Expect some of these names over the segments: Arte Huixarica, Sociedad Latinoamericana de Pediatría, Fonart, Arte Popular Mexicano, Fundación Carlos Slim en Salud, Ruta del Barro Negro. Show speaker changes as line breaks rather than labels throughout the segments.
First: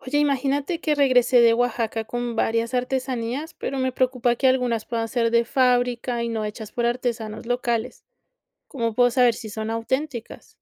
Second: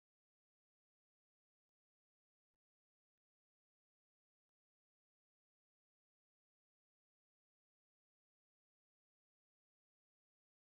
Oye, imagínate que regresé de Oaxaca con varias artesanías, pero me preocupa que algunas puedan ser de fábrica y no hechas por artesanos locales. ¿Cómo puedo saber si son auténticas?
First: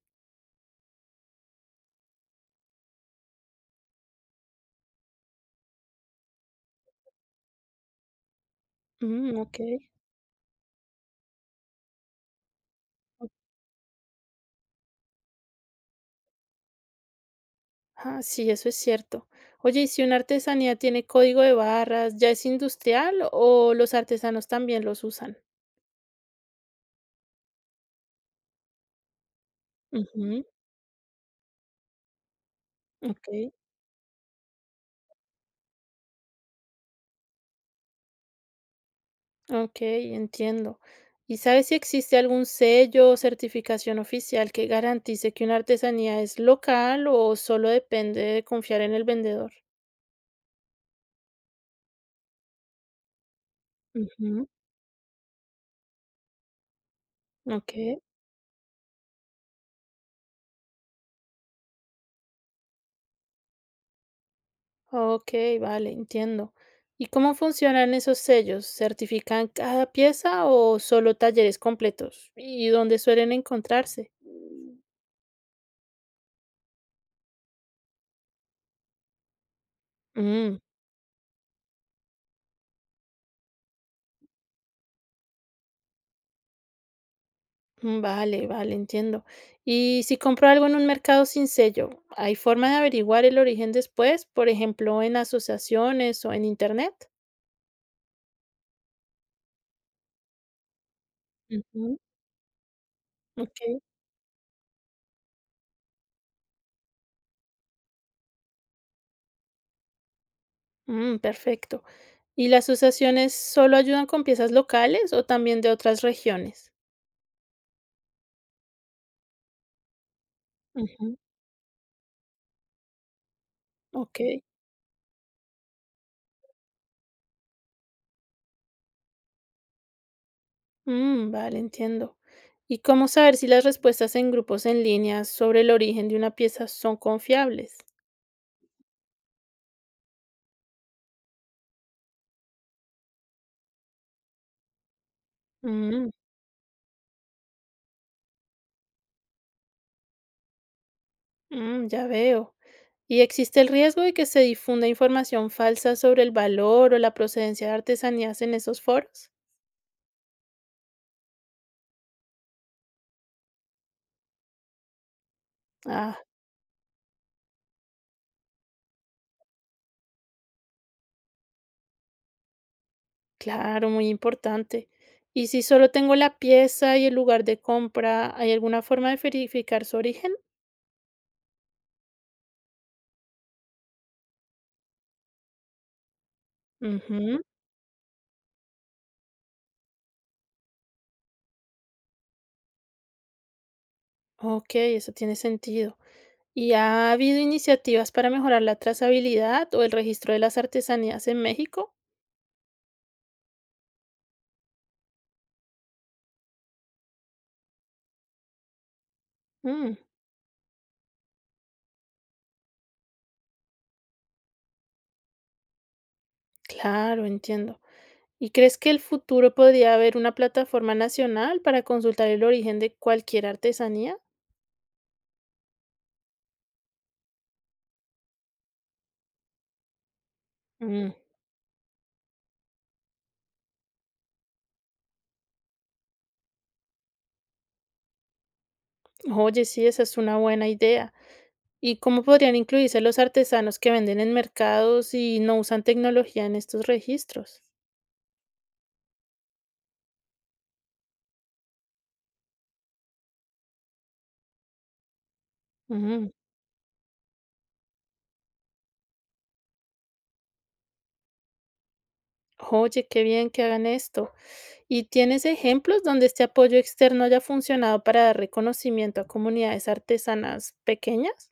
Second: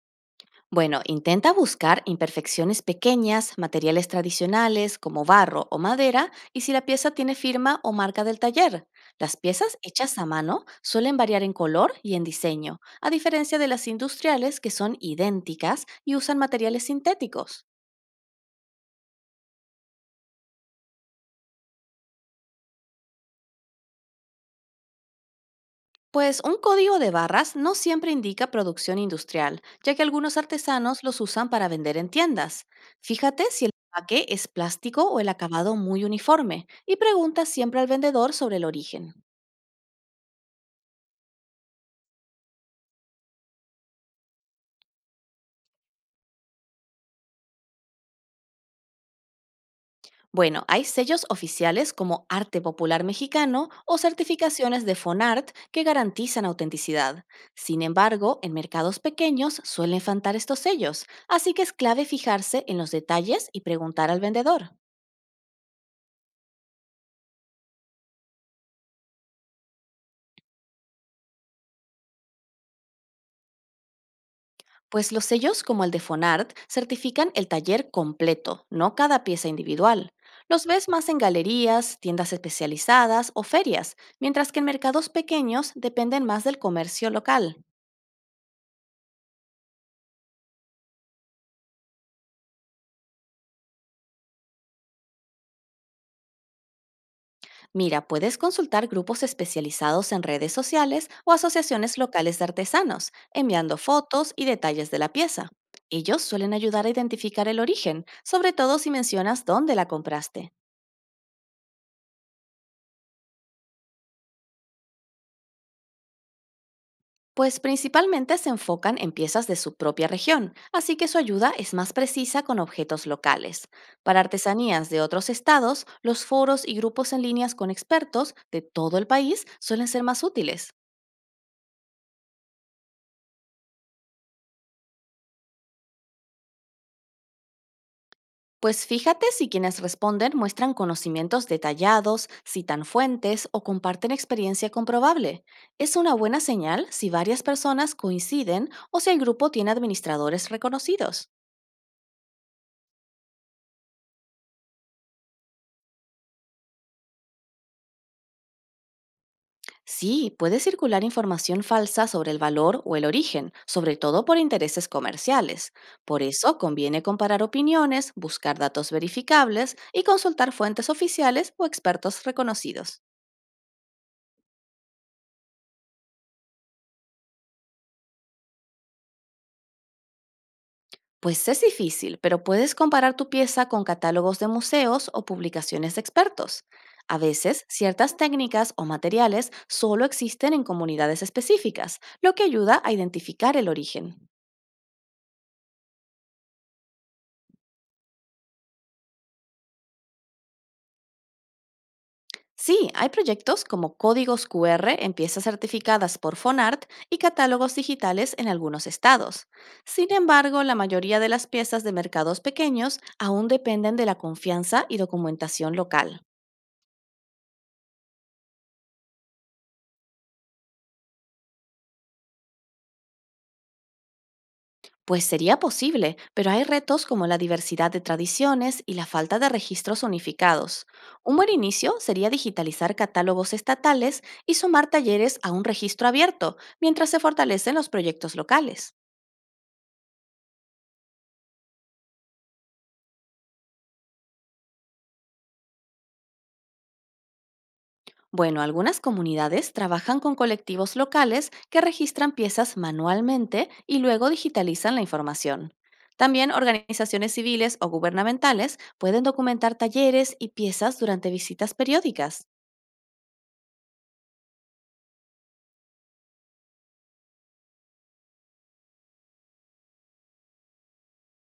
Bueno, intenta buscar imperfecciones pequeñas, materiales tradicionales como barro o madera y si la pieza tiene firma o marca del taller. Las
Mm, ok.
piezas hechas a mano suelen variar en color y en diseño, a diferencia de las industriales que son idénticas y usan materiales sintéticos.
Ah, sí, eso es cierto. Oye, ¿y si una artesanía tiene código de barras, ya es industrial o los artesanos también los usan?
Pues un código de barras no siempre indica producción industrial, ya que algunos
Ujú,
artesanos los usan para vender en tiendas. Fíjate
ok.
si el empaque es plástico o el acabado muy uniforme y pregunta siempre al vendedor sobre el origen.
Okey, entiendo. ¿Y sabes si existe algún sello o certificación oficial que garantice que una artesanía es local o solo depende de confiar en el vendedor?
Bueno, hay sellos oficiales como Arte Popular Mexicano o
Ujú.
certificaciones de Fonart que garantizan autenticidad. Sin
Okey,
embargo, en mercados pequeños suelen faltar estos sellos, así que es clave fijarse en los detalles y preguntar al vendedor.
okey, vale, entiendo. ¿Y cómo funcionan esos sellos? ¿Certifican cada pieza o solo talleres completos? ¿Y dónde suelen encontrarse?
Pues los sellos como el de Fonart certifican el taller completo, no cada pieza individual.
Mm.
Los ves más en galerías, tiendas especializadas o ferias, mientras que en mercados pequeños dependen más del comercio local.
Mm, vale, vale, entiendo. Y si compro algo en un mercado sin sello, ¿hay forma de averiguar el origen después? Por ejemplo, en asociaciones o en internet.
Mira, puedes consultar grupos especializados en redes sociales o asociaciones
Ujú.
locales de artesanos,
Ok,
enviando fotos y detalles de la pieza. Ellos suelen ayudar a identificar el origen, sobre todo si mencionas dónde la compraste.
mm, perfecto. ¿Y las asociaciones solo ayudan con piezas locales o también de otras regiones?
Pues principalmente se enfocan en piezas de su propia región, así que su
Ujú.
ayuda es más precisa con objetos locales. Para
Ok,
artesanías de otros estados, los foros y grupos en líneas con expertos de todo el país suelen ser más útiles.
mm, vale, entiendo. ¿Y cómo saber si las respuestas en grupos en línea sobre el origen de una pieza son confiables?
Pues fíjate si quienes responden muestran conocimientos detallados, citan fuentes o comparten experiencia comprobable. Es
Mm,
una buena señal si varias personas coinciden o si el grupo tiene administradores reconocidos.
mm, ya veo. Y existe el riesgo de que se difunda información falsa sobre el valor o la procedencia de artesanías en esos foros.
Sí, puede circular información falsa sobre el valor o el origen, sobre todo por intereses comerciales.
Ah,
Por eso conviene comparar opiniones, buscar datos verificables y consultar fuentes oficiales o expertos reconocidos.
claro, muy importante. Y si solo tengo la pieza y el lugar de compra, ¿hay alguna forma de verificar su origen?
Pues es difícil, pero puedes comparar tu pieza con catálogos de museos o publicaciones de expertos. A
Ujú,
veces, ciertas técnicas o materiales solo existen en comunidades específicas, lo que ayuda a identificar el origen.
ok, eso tiene sentido. ¿Y ha habido iniciativas para mejorar la trazabilidad o el registro de las artesanías en México?
Sí, hay proyectos como códigos QR en piezas certificadas por Fonart y catálogos digitales en algunos estados.
Mm,
Sin embargo, la mayoría de las piezas de mercados pequeños aún dependen de la confianza y documentación local.
claro, entiendo. ¿Y crees que el futuro podría haber una plataforma nacional para consultar el origen de cualquier artesanía?
Pues sería posible, pero hay retos como la diversidad de tradiciones y la falta de registros unificados.
Mm,
Un buen inicio sería digitalizar catálogos estatales y sumar talleres a un registro abierto, mientras se fortalecen los proyectos locales.
oye, sí, esa es una buena idea. ¿Y cómo podrían incluirse los artesanos que venden en mercados y no usan tecnología en estos registros?
Bueno, algunas comunidades trabajan con colectivos locales que registran piezas manualmente y luego digitalizan la información.
Mm,
También organizaciones civiles o gubernamentales pueden documentar talleres y piezas durante visitas periódicas.
oye, qué bien que hagan esto. ¿Y tienes ejemplos donde este apoyo externo haya funcionado para dar reconocimiento a comunidades artesanas pequeñas?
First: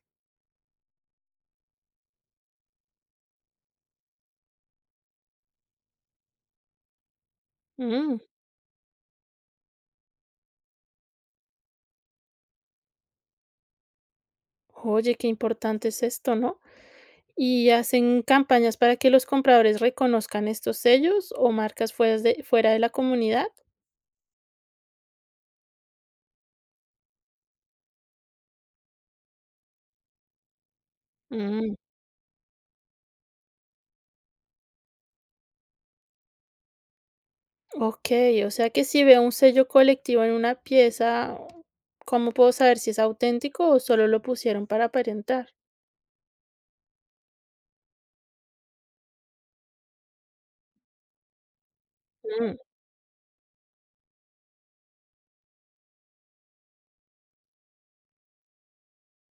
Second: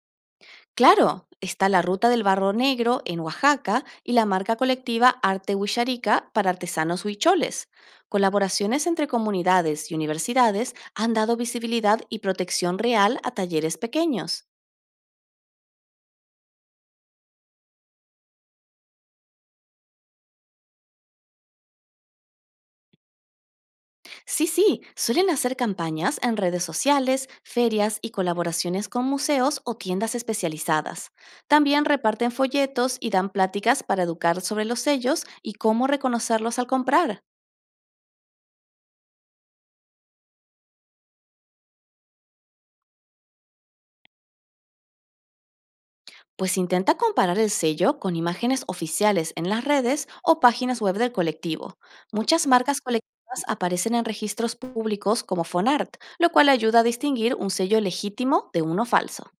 Claro, está la Ruta del Barro Negro en Oaxaca y la marca colectiva Arte Huixarica para artesanos huicholes.
Mm,
Colaboraciones entre comunidades y universidades han dado visibilidad y protección real a talleres pequeños.
oye, qué importante es esto, ¿no? ¿Y hacen campañas para que los compradores reconozcan estos sellos o marcas fuera de la comunidad?
Sí, suelen hacer campañas en redes sociales, ferias y colaboraciones con museos o tiendas especializadas.
Mm,
También reparten folletos y dan pláticas para educar sobre los sellos y cómo reconocerlos al comprar.
okey, o sea que si veo un sello colectivo en una pieza, ¿cómo puedo saber si es auténtico o solo lo pusieron para aparentar?
Pues intenta comparar el sello con imágenes oficiales en las redes o páginas web del colectivo. Muchas
Mm,
marcas colectivas aparecen en registros públicos como Fonart, lo cual ayuda a distinguir un sello legítimo de uno falso.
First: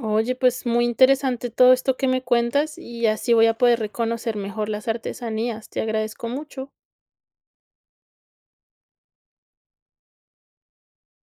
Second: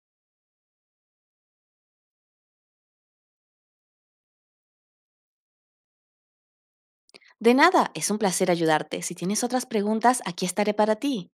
oye, pues muy interesante todo esto que me cuentas y así voy a poder reconocer mejor las artesanías. Te agradezco mucho.
De nada, es un placer ayudarte. Si tienes otras preguntas, aquí estaré para ti.